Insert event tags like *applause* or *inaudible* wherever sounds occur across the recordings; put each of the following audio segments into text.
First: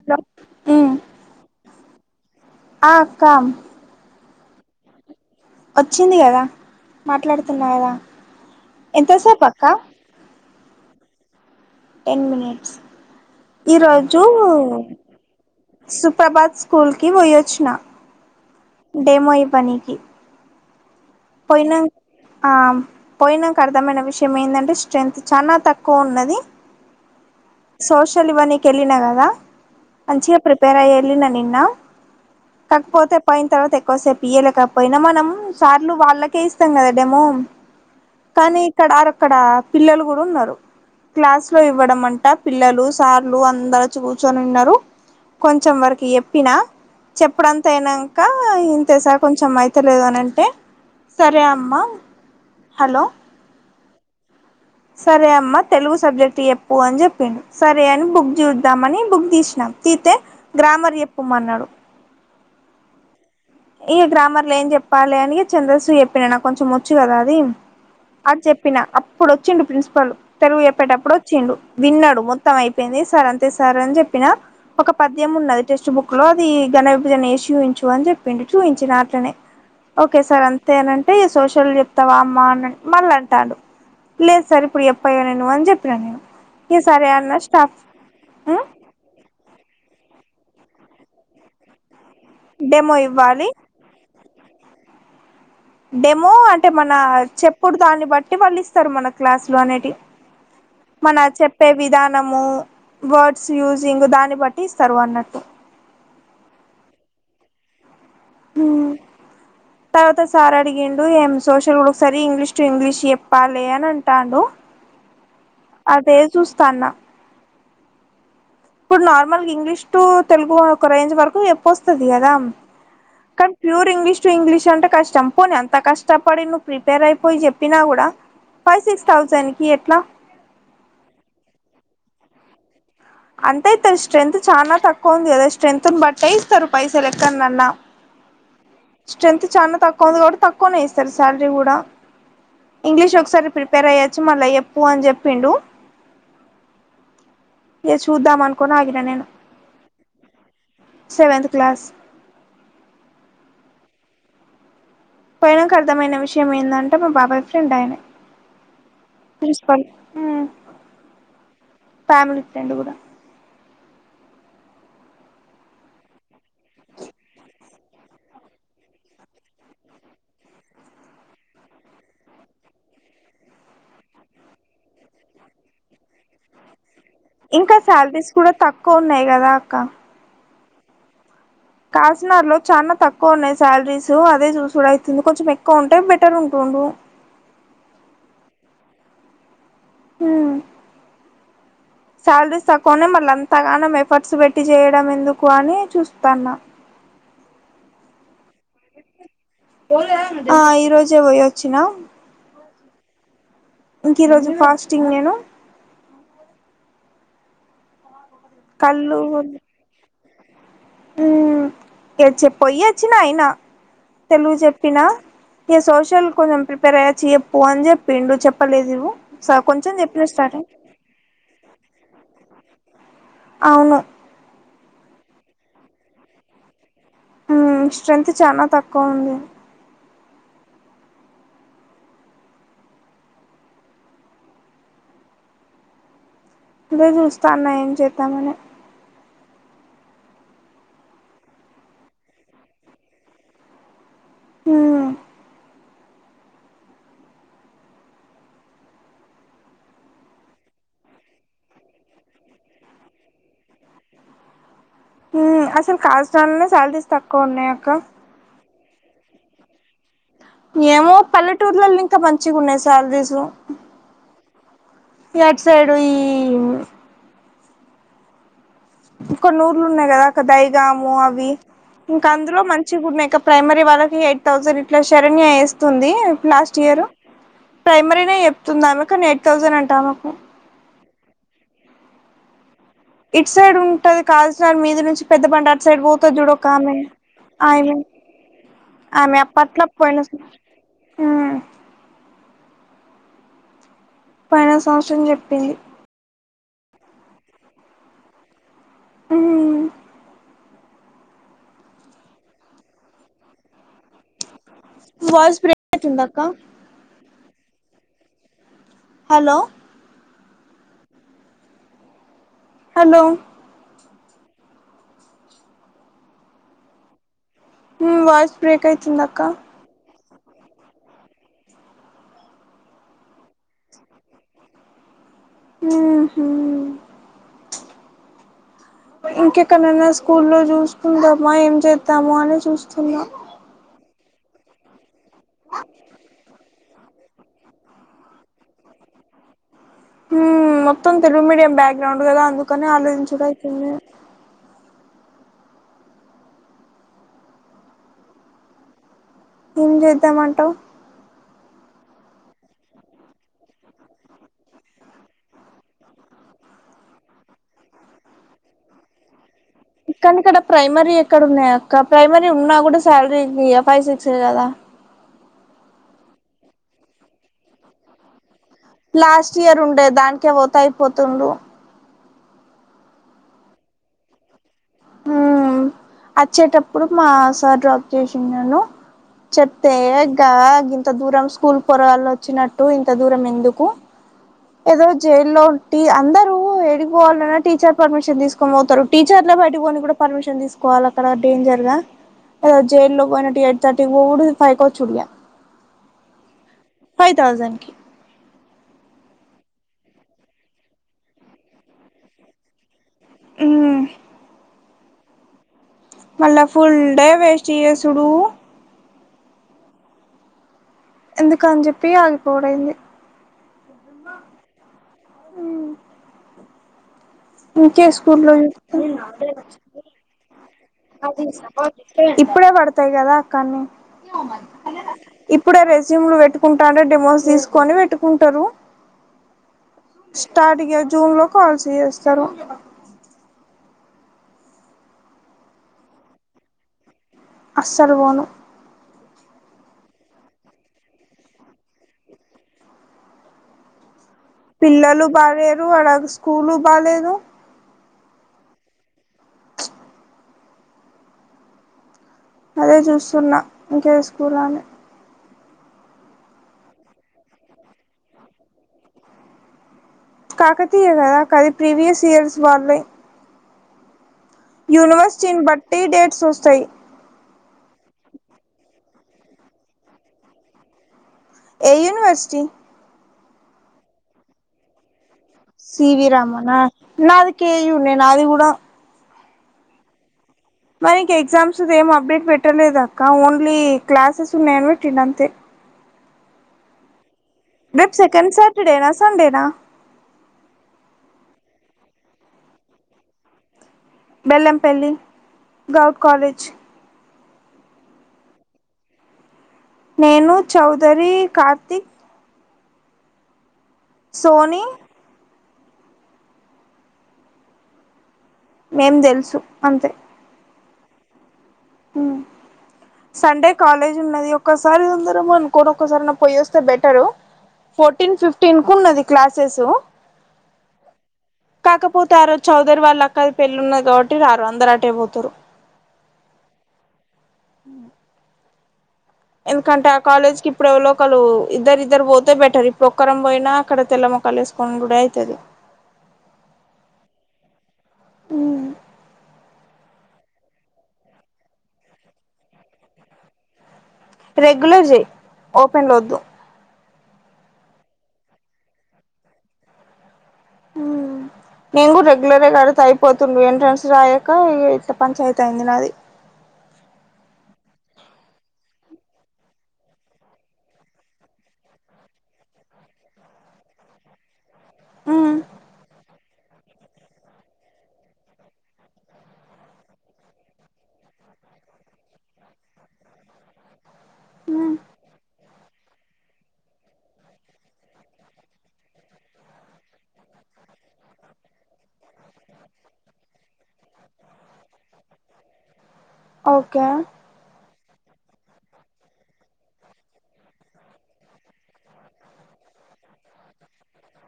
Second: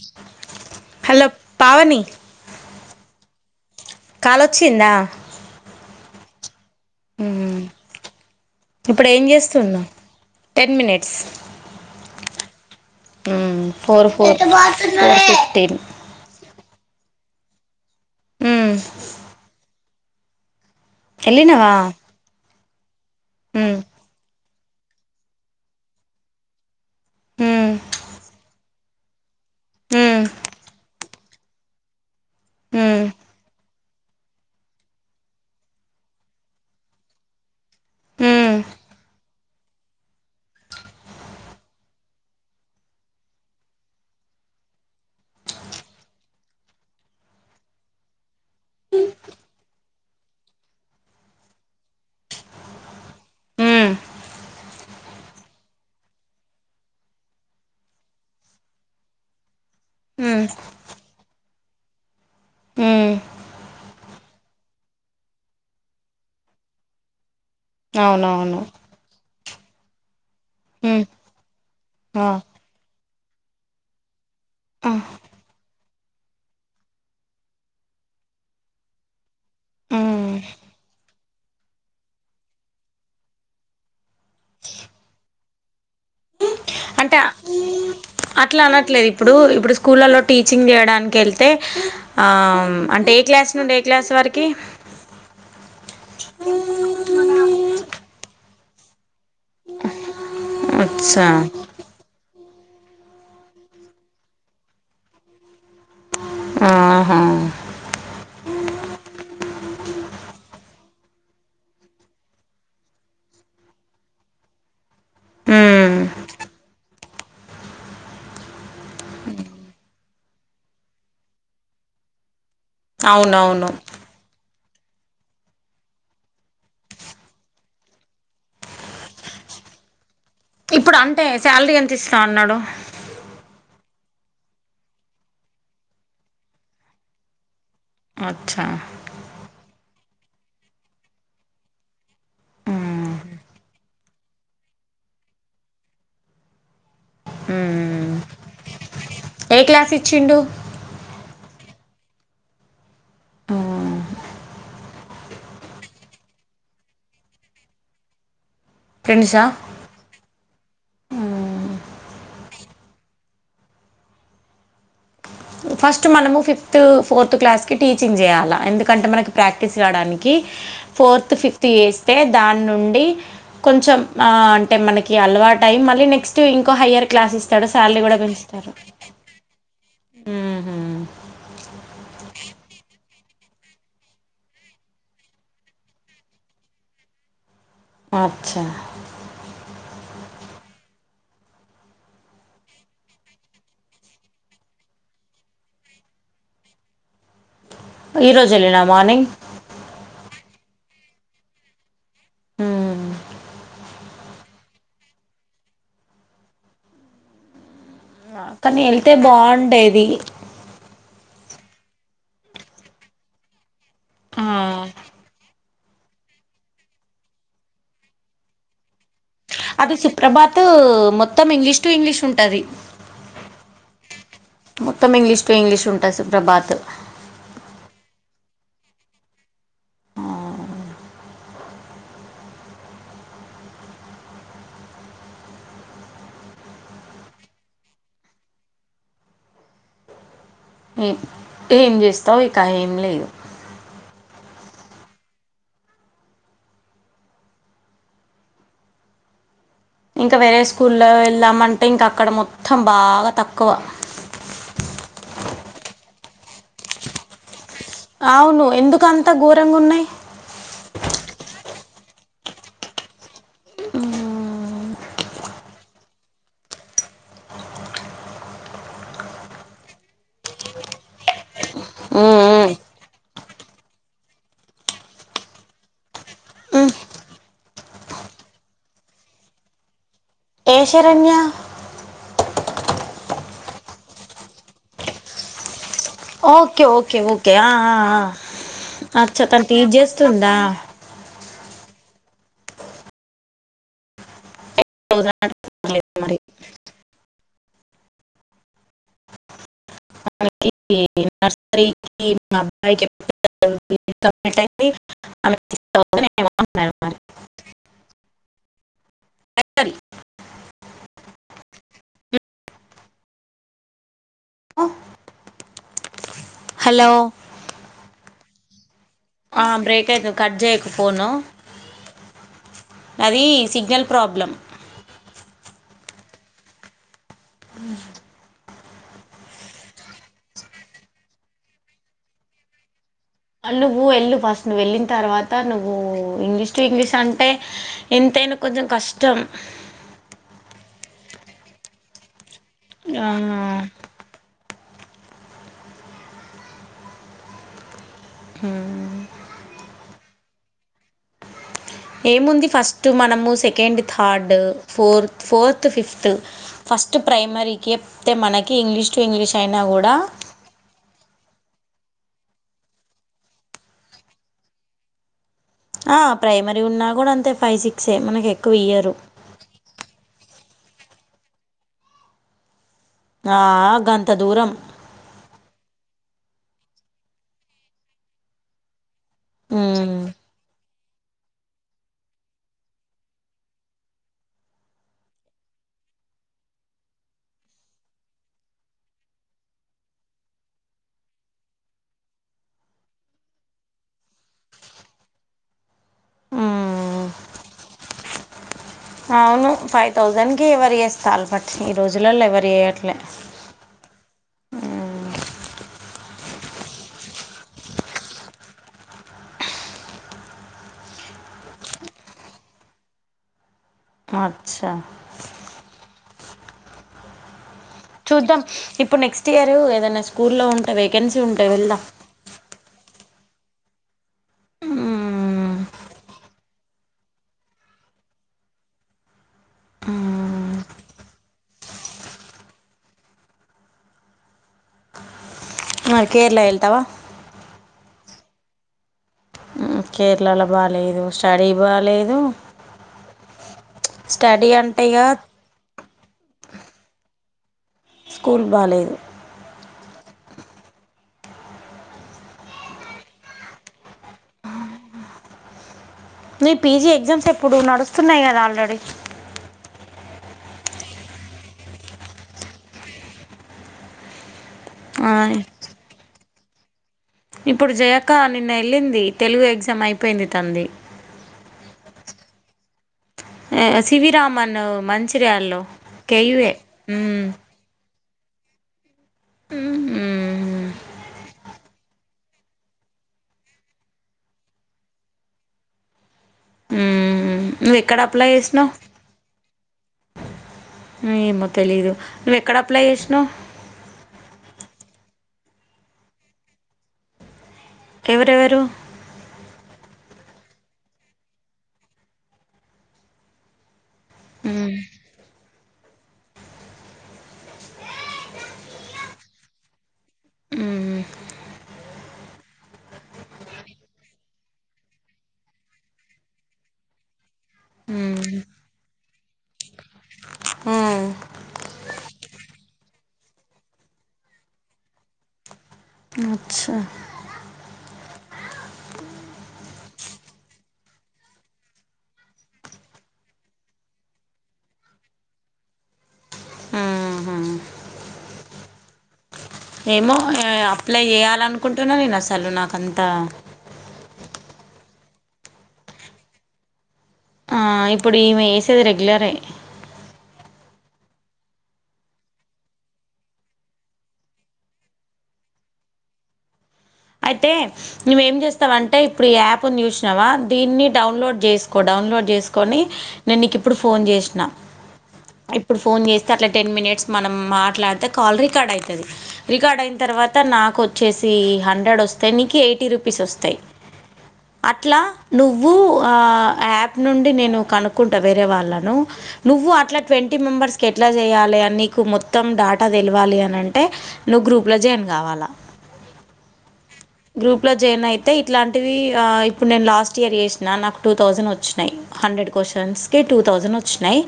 Hello ఉమ్ hello Pavani ఆ అక్క కాలొచ్చిందా వచ్చింది కదా మ్మ్. మాట్లాడుతున్న కదా ఇప్పుడు ఏం ఎంతసేపు అక్క చేస్తున్నావు ten minutes ten minutes four ఈరోజు ఫోర్ ఫోర్ ఫిఫ్టీన్ సుప్రభాత్ స్కూల్కి పోయొచ్చిన మ్మ్. డెమో ఇవ్వనికి వెళ్ళినవా పోయినా ఆ పోయినాక మ్మ్. అర్థమైన విషయం ఏంటంటే స్ట్రెంగ్త్ చాల తక్కువ ఉన్నది మ్మ్. సోషల్ ఇవన్నీక వెళ్ళిన కదా మ్మ్. మంచిగా ప్రిపేర్ అయ్యి ఏళ్లిన నిన్న మ్మ్. కాకపోతే పాయిన తర్వాత సేపు ఇవ్వలేకపోయినా మనం సార్లు వాళ్ళకే ఇస్తాం కదా డేమో మ్మ్. కానీ ఇక్కడరక్కడ పిల్లలు కూడా ఉన్నారు క్లాస్ లో ఇవ్వడం అంట పిల్లలు సార్లు అందరు కూర్చొని ఉన్నారు కొంచం వరకు ఎప్పినా చెప్పడంత అయినాక ఇంతే సార్ కొంచెం అయితలేదు అనింటే సరే అమ్మా హలో మ్మ్. సరే అమ్మ తెలుగు సబ్జెక్ట్ ఎప్పు అని చెప్పిడు సరే అని బుక్ చూద్దామని బుక్ తీసినాం తీతే మ్మ్. గ్రామర్ చెప్పమన్నాడు ఉమ్ ఈ గ్రామర్ లో ఏం చెప్పాలి అని చంద్రశూ చెప్పిన నా కొంచెం వచ్చు కదా అది అది అవునవును చెప్పిన అప్పుడు వచ్చిండు ప్రిన్సిపల్ తెలుగు మ్మ్. చెప్పేటప్పుడు వచ్చిండు విన్నాడు ఆ. మొత్తం అయిపోయింది సార్ అంతే సార్ అని చెప్పిన ఆ. ఒక పద్యం ఉన్నది టెక్స్ట్ బుక్ లో అది ఘన విభజన ఏసి చూపించు అని చెప్పిడు చూపించిన అట్లనే ఓకే మ్మ్. సార్ అంతే ఏనంటే సోష షల్ చెప్తావా అమ్మా అ మళ్ళ అంటాడు లేదు సార్ ఇప్పుడు చెప్పయ నే అని చెప్ప అంటే అట్లా అనట్లేదు ఇప్పుడు ఇప్పుడు స్కూలలో టీచింగ్ చేయడానికి వెళ్తే డెమో అంటే ఏ ఇవ్వాలి క్లాస్ నుండి ఏ క్లాస్ వరకు కీ డెమో అంటే మన చెప్పుడు దాన్ని బట్టి వాళ్ళు ఇస్తారు మనకు క్లాసులు అనేటి మన అచ్చా చెప్పే విధానము వర్డ్స్ యూజింగ్ దాన్ని బట్టి ఇస్తారు అన్నట్టు ఆహా తర్వాత సార్ అడిగిండు ఏం సోషల్ కూడా ఒకసారి ఇంగ్లీష్ టు ఇంగ్లీష్ చెప్పాలి అని అంటాడు మ్మ్. అదే చూస్తాన్న ఇప్పుడు నార్మల్ ఇంగ్లీష్ టు తెలుగు ఒక రేంజ్ వరకు ఎప్పు వస్తుది కదా క అవునవును ప్యూర్ ఇంగ్లిష్ టు ఇంగ్లిష్ అంటే కష్టం పోనీ ఎంత కష్టపడి నువ్వు ప్రిపేర్ అయిపోయి చెప్పినా కూడా ఫైవ్ సిక్స్ థౌసండ్కి ఎట్లా ఇప్పుడు అంటే శాలరీ ఎంత ఇస్తా అన్నాడు అంతే ఇస్తారు స్ట్రెంత్ చాలా తక్కువ ఉంది కదా స్ట్రెంత్ బట్టే ఇస్తారు పైసలు లెక్కనన్నా అచ్చా కొంద కూడా తక్కువనే ఇస్తారు శాలరీ కూడా మ్మ్. ఇంగ్లీష్ ఒకసారి ప్రిపేర్ అయ్యొచ్చు మళ్ళా చెప్పు అని చెప్పిండు *unintelligible* ఏ చూద్దాం అనుకోని ఆగిన నేను ఏ క్లాస్ ఇచ్చిండు సెవెంత్ క్లాస్ ఆ పోయినాక అర్థమైన విషయం ఏందంటే మా బాబాయ్ ఫ్రెండ్ ఆయనే ఫ్రెండ్సా ఆ ఫ్యామిలీ ఫ్రెండ్ కూడా ఫస్ట్ మనము ఫిఫ్త్ ఫోర్త్ క్లాస్కి టీచింగ్ చేయాలా ఎందుకంటే మనకి ప్రాక్టీస్ కాడానికి ఫోర్త్ ఫిఫ్త్ చేస్తే దాని నుండి కొంచెం ఆ అంటే మనకి అలవాటై మళ్ళీ నెక్స్ట్ ఇంకో హైయర్ క్లాస్ ఇస్తాడు ఇంకా శాలరీ కూడా శాలరీస్ పెంచుతారు తక్కువ ఉన్నాయి కదా ఉహు కాసజ్ నగర్ లో చాలా తక్కువ ఉన్నాయి శాలరీస్ అదే చూసూడు అయితుంది కొంచెం ఎక్కువ ఉంటే బెటర్ ఉంటుండు అచ్చ మ్మ్ శాలరీస్ తక్కువనే మళ్ళీ అంతగానం ఎఫర్ట్స్ పెట్టి చేయడం ఎందుకు అని చూస్తాన్న ఈరోజు ఎల్లినవ మార్నింగ్ ఆ ఈ రోజే పోయొచ్చినా మ్మ్. ఇంక ఈ రోజు ఫాస్టింగ్ నేను కానీ వెళ్తే కళ్ళు బాగుండేది ఉ ఏ చెప్ పోయి వచ్చినా అయినా తెలుగు ఆ. చెప్పినా ఇక సోషల్ కొంచెం ప్రిపేర్ అయ్యి చెప్పు అని చెప్పిండు చెప్పలేదు స కొంచెం అది చెప్పిన సుప్రభాత్ స్టార్టింగ్ మొత్తం ఇంగ్లీష్ టు ఇంగ్లీష్ ఉంటది అవును మొత్తం ఇంగ్లీష్ టు ఇంగ్లీష్ ఉంటది సుప్రభాత్ ఉ స్ట్రాంత్ చానా తక్కువ ఉంది ఆ అదే చూస్తాన్న ఏం చేద్దామని ఏ ఏం చేస్తావు ఇక ఏం లేదు ఊ ఇంకా వేరే స్కూల్లో వెళ్ళామంటే ఇంక అక్కడ మొత్తం బాగా తక్కువ ఉ అసలు కాసజ్ నగర్ లోనే సాలరీస్ తక్కువ ఉన్నాయా అవును ఎందుకంత ఘోరంగా ఉన్నాయి టూర్లలో ఇంకా మంచిగా ఉన్నాయి సాలరీస్ ఆటు సైడ్ ఈ కొన్ని ఊర్లు ఉన్నాయి కదా అక్క దయగాము అవి ఇంకా అందులో మంచి గున్నాయి ఇక ప్రైమరీ వాళ్ళకి ఎయిట్ థౌసండ్ ఇట్లా శరన్య వేస్తుంది లాస్ట్ ఇయర్ రు ప్రైమరీనే చెప్తుందామె కానీ ఎయిట్ థౌసండ్ అంటా ఆమెకు ఏ శరణ్య ఇట్ సైడ్ ఉంటది కావల్సిన మీద నుంచి పెద్ద బండరు అటు సైడ్ పోతది చూడు ఓకే ఒకామె ఓకే ఓకే ఆ, ఆమె ఆ, ఆ. ఆమె అచ్చా తను అప్పట్లో టీచ్ పోయిన చేస్తుందా ఊ పోయిన సంవత్సరం చెప్పింది లేదు మరి ఊ ఈ నర్సరీ *inaudible* వాయిస్ బ్రేక్ ఇతుంది అక్క అన్నారు మరి హలో సరే హలో హలో వాయిస్ బ్రేక్ యితే ఆ బ్రేక్యితు కట్ చేయక ఫోను అది సిగ్నల్ ప్రాబ్లమ్ హ హ అ ఇంకెక్కనన్న స్కూల్లో చూసుకుందమా ఏం చేద్దాము అని చూస్తున్నా నువ్వు వెళ్ళు ఫస్ట్ నువ్వు వెళ్ళిన తర్వాత నువ్వు ఇంగ్లీష్ ఇంగ్లీష్ అంటే ఎంతైనా కొంచెం కష్టం మొత్తం తెలుగు మీడియం బ్యాక్గ్రౌండ్ కదా అందుకని ఆ ఆలోచించడం అయితుంది హ ఏం చేద్దామంటా ఏముంది ఫస్ట్ మనము second third four fourth fifth first ప్రైమరీకిప్తే మనకి ఇంగ్లీష్ టు ఇంగ్లీష్ అయినా కూడా ఇక్క ఇక్కడ ప్రైమరీ ఎక్కడ ఉన్నాయా ఇ ప్రైమరీ ఉన్నా కూడా శాలరీ ఇ ఫైవ్ సిక్స్ కదా ఆ ప్రైమరీ ఉన్నా కూడా అంతే ఫైవ్ సిక్స్ే మనకి ఎ లాస్ట్ ఇయర్ ఉండే దానికే త అయిపోతు్ర ఆ గంత దూరం వచ్చేటప్పుడు మా సార్ డ్రాప్ చేసిను చెత్త ఉమ్ అగగా ఆగింత ఇంత దూరం స్కూల్ పొర వాళ్ళ వచ్చినట్టు ఇంత దూరం ఎందుకు ఏదో జైల్లో అందరుూ ఏడిపోవాలన్నా టీచర్ పర్మిషన్ తీసుకోని పోతారు టీచర్ల బయటికని కూడా పర్మిషన్ తీసుకోవాలి అక్కడ డేంజర్ గా ఏదో జ లో పోయినటు ఎయిట్ తర్టీకి పో ఫైవ్కి వచ్చు కుడి ఉమ్ ఫైవ్ థౌజండ్ కి అవును ఫైవ్ థౌజండ్ కి ఎవరి వస్తా అల బట్టి ఈ రోజులలో ఎవరు వయట్లే ఆ మళ్ళా ఫుల్ డే వేస్ట్ చేయసుడు ఎందుక అని చెప్పి ఆగిపోడైంది అచ్చా ఇంకే స్కూల్లో చూద్దాం ఇప్పుడు నెక్స్ట్ ఇయర్ ఏదైనా స్కూల్లో ఉంటే వేకెన్సీ ఉంటే వెళ్దాం ఇప్పుడే పడుతు వస్తాయి కదా అక్కన్న మ్మ్. ఇప్పుడే రెసూమ్లు పెట్టుకుంటాంటే డిమోస్ తీసుకొని పెట్టుకుంటారు స్టార్ట్య జూన్ లో కాల్స్ చేస్తారు మరి కేరళ వెళ్తావా సర్వను కేరళలో బాగాలేదు స్టడీ బాలేదు పిల్లలు బాలేేరు అలాగ స్కూలు బాలేదు స్కూల్ బాలేదు అదే చూస్తున్నా ఇంకే స్కూల్ అని మీ పీజీ ఎగ్జామ్స్ ఎప్పుడు నడుస్తున్నాయి కదా ఆల్రెడీ కాకతీయ కదా కది ప్రీవియస్ ఇయర్స్ వాళ్లే యూనివర్సిటీని బట్టి డేట్స్ వస్తాయి ఇప్పుడు జయక నిన్న వెళ్ళింది తెలుగు ఎగ్జామ్ అయిపోయింది తండ్రి ఏ యూనివర్సిటీ శివరామన్ మంచించి సిి వి రామనా నా మ్మ్. అది కేయన్నే నా అది కూడాడా హ్మ్ మనకి ఎగజా ఏం అప్డేట్ పెట్టలేదు అక్క ఓన్లీ క్లాసెస్ ఉన్నాయని పెట్టింది అంతే ఉహు నువ్ రేపు ఎక్కడ అప్లై సెకండ్ చేసినావు సాటర్డేనా సండేనా ఏమో తెలీదు నువ్వు ఎక్కడ అప్లై చేసినావు బెల్లంపల్లి గౌడ్ కాలేజ్ ఎవరెవరు నేను, చౌదరి, కార్తిక్ సోని హ్మ్ మేం తెలుసు అంతే ఉ సండే కాలేజ్ ఉన్నది ఒక్కసారి అందరము అనుకోని ఒక్కసారి నా పోయేస్తే బెటరు ఫోర్టీన్ హ్మ్ ఫిఫ్టీన్ కు ఉన్నది క్లాసెస్ హా పోతారు చౌదరి వాళ్ళు అక్క పెళ్ళి ఉన్న కాబట్టి రారు అందరు అటే పోతారు అచ్చా ఎందుకంటే ఆ కాలేజ్ లు ఇప్పుడు ఎవలోకలు ఇద్దరి ఇద్దరు పోతే బెటర్ ఇప్పుడు ఒక్కరం పోయినా అక్కడ తెల్లమ కలిస్కం గుడి అయితది ఉహు ఏమో అప్లై చేయాలనుకుంటున్నా నేను అసలు నాకంత రెగ్యులర్ ది ఓపెన్లో వద్దు ఆ ఇప్పుడు ఈమె వేసేది రెగ్యులరే నేను కూడా రెగ్యులర్ కడిత అయిపోతుండ ఎంట్రన్స్ రాయక ఇట్లా పంచాయతీ అయింది నాది అయిే మవ ఏం చేస్తావంటే ఇప్పుడు ఈ యాప్ చూసినావా దీన్ని డౌలోడ్ చేసుకో డౌన్లోడ్ చేసుకొని నేను నీకు ఇప్పుడు ఫోన్ చేసిన ఇప్పుడు ఫోన్ చేసి అట్లా టెన్ మినిట్స్ మనం మాట్లాడితే కాల్ రికార్డ్ అయితది రికార్డ్ అయిన తర్వాత నాకు వచ్చేసి హండ్రెడ్ వస్తే నీకు ఎయిటి రుపీస్ వస్తాయి అట్లా నువ్వు నువ్వు యాప్ నుండి నేను కనుక్కుంటా వేరే వాళ్ళను నువ్వు అట్లా ట్వంటీ మెంబర్స్ కి ఎట్లా చేయాలిని నీకు మొత్తం డాటా తెలవాలి అంటే నువ్వు గ్రూప్ లో జాయిన్ కావాలా ఓకే గ్రూప్ లో జాయిన్ అయితే ఇట్లాంటివి ఇప్పుడు నేను లాస్ట్ ఇయర్ చేసిన నాకు టూ థౌసండ్ వచ్చినాయి హండ్రెడ్ క్వశ్చన్స్ కి టూ థౌసండ్ వచ్చినాయి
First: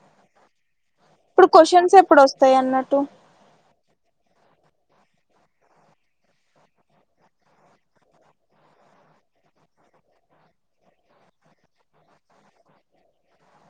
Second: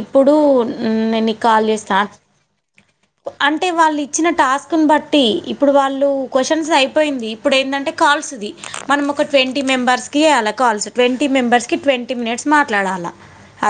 ఇప్పుడు ఉమ్ నేను ఇప్పుడు కాల్ క్వశ్చన్స్ చేస్తా ఎప్పుడు వస్తాయి అన్నట్టు అంటే వాళ్ళు చిన టాస్క్ను బట్టి ఇప్పుడు వాళ్ళు క్వశ్చన్స్ అయిపోయింది ఇప్పుడు ఏంటంటే కాల్స్ ఇది మనం ఒక ట్వంటీ మెంబర్స్ కి అలా కాల్స్ ట్వంటీ మెంబర్స్కి ట్వంటీ మినిట్స్ మాట్లాడాలి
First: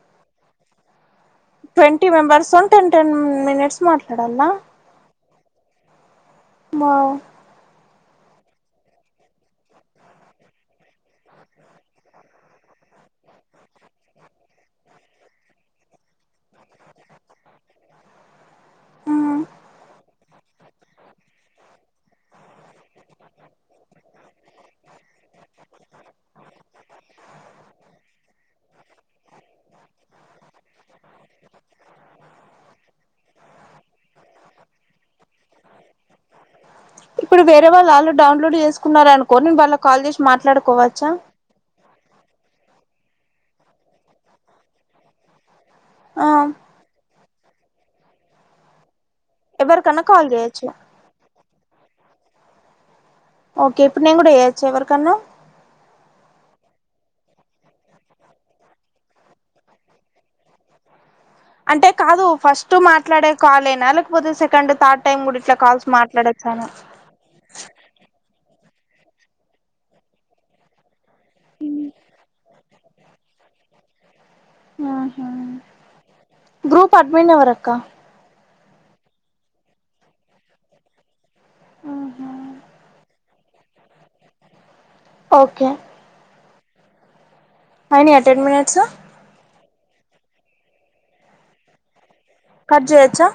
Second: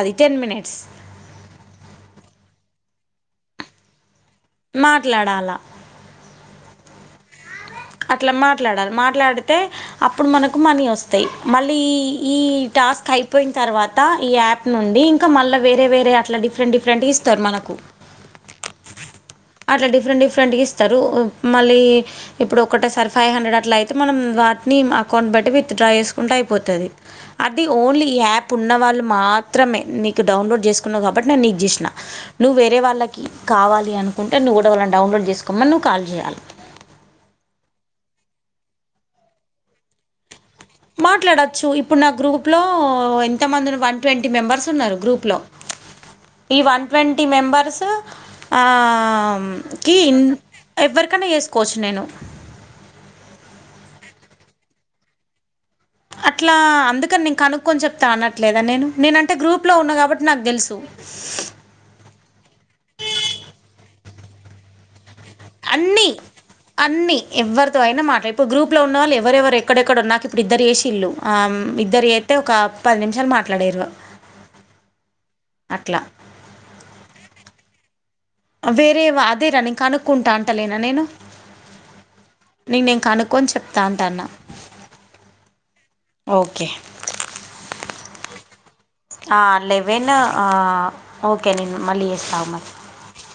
అది ten minutes twenty members ten ten minutes మాట్ మాట్లాడాలా మా అట్లా మాట్లాడాలి మాట్లాడితే అప్పుడు మనకు మనీ వస్తాయి మళ్ళీ ఈ ఈ టాస్క్ అయిపోయిన తర్వాత ఈ యాప్ నుండి ఇంకా మళ్ళా వేరే వేరేయా అట్లా డిఫరెంట్ డిఫరెంట్ ఇస్తారు మనకు మ్మ్ అట్లా డిఫరెంట్ డిఫరెంట్గా ఇస్తారు మళ్ళీ ఇప్పుడు ఒకటసారి ఫైవ్ హండ్రెడ్ అట్లా అయితే మనం వాటిని అకౌంట్ బట్టి విత్ డ్రా చేసుకుంటే అయిపోతుంది అది ఓన్లీ యాప్ ఉన్న వాళ్ళు మా మాత్రమే నీకు డౌన్లోడ్ చేసుకున్నావు కాబట్టి నేను నీకు చేసిన నువ్వు వేరే వాళ్ళకి కావాలి అను కుంటే నువ్వు కూడా వాళ్ళని డౌన్లోడ్ చేసుకోమని నువ్వు కాల్ చేయాలి ఇప్పుడు వేరే వాళ్ళ ఆళ్ళు డౌన్లోడ్ చేసుకున్నన్నారు అనుకో నేను వాళ్ళకు కాల్ చేసి మాట్లాడక్ మాట్లాడచ్చు ఇప్పుడు నా గ్రూప్ లో ఎంతమంది వన్ ట్వంటీ మెంబర్స్ ఉన్నరు గ్రూప్ లో ఆ ఈ వన్ ట్వంటీ మెంబర్స్ ఆ అమ్ కీ ఎవరికన్నా కాల్ చేయొచ్చు ఎవరికన్నా చేసుకోవచ్చు నేను ఓకే ఇప్పుడు నేను గూడా చేయొచ్చా ఎవరికన్నా అట్లా అందుకని నీను కనుక్కొని చెప్తా అనట్లేదా నేను నేనంటే గ్రూప్ లో ఉన్న కాబట్టి నాకు తెలుసు స్ అంటే కాదు ఫస్ట్ మాట్లాడే కాలేనా లేకపోతే సెకండు థర్డ్ టైమ్ కూడా ఇట్లా కాల్స్ అన్నీ మాట్లాడొచ్చాను అన్నీ ఎవరితో అయినా మాటలు ఇప్పుడు గ్రూప్ లో ఉన్న వాళ్లు ఎవరెవరు ఎక్కడెక్కడున్నా నాకు ఇప్పుడ ఇద్దరు చేసిల్లు ఆ ఇద్దరి అయితే ఒక పది నిమిషాలు మాట్లాడే గ ఆహా గ్రూప్ అడ్మిన్ ఎవర అక్క వేరే వా అదేరా నేను కనుక్కుంటా అంటలేనా నేను నేన్ నేను కనుక్కొని చెప్తా అంటాన్న ఒకే ఒకే అయినయా టెన్ మినెట్సు ఆ లెవెనూ ఆ ఒకే నేను మళ్ళీ చేస్ కడ్ చేయచ్చా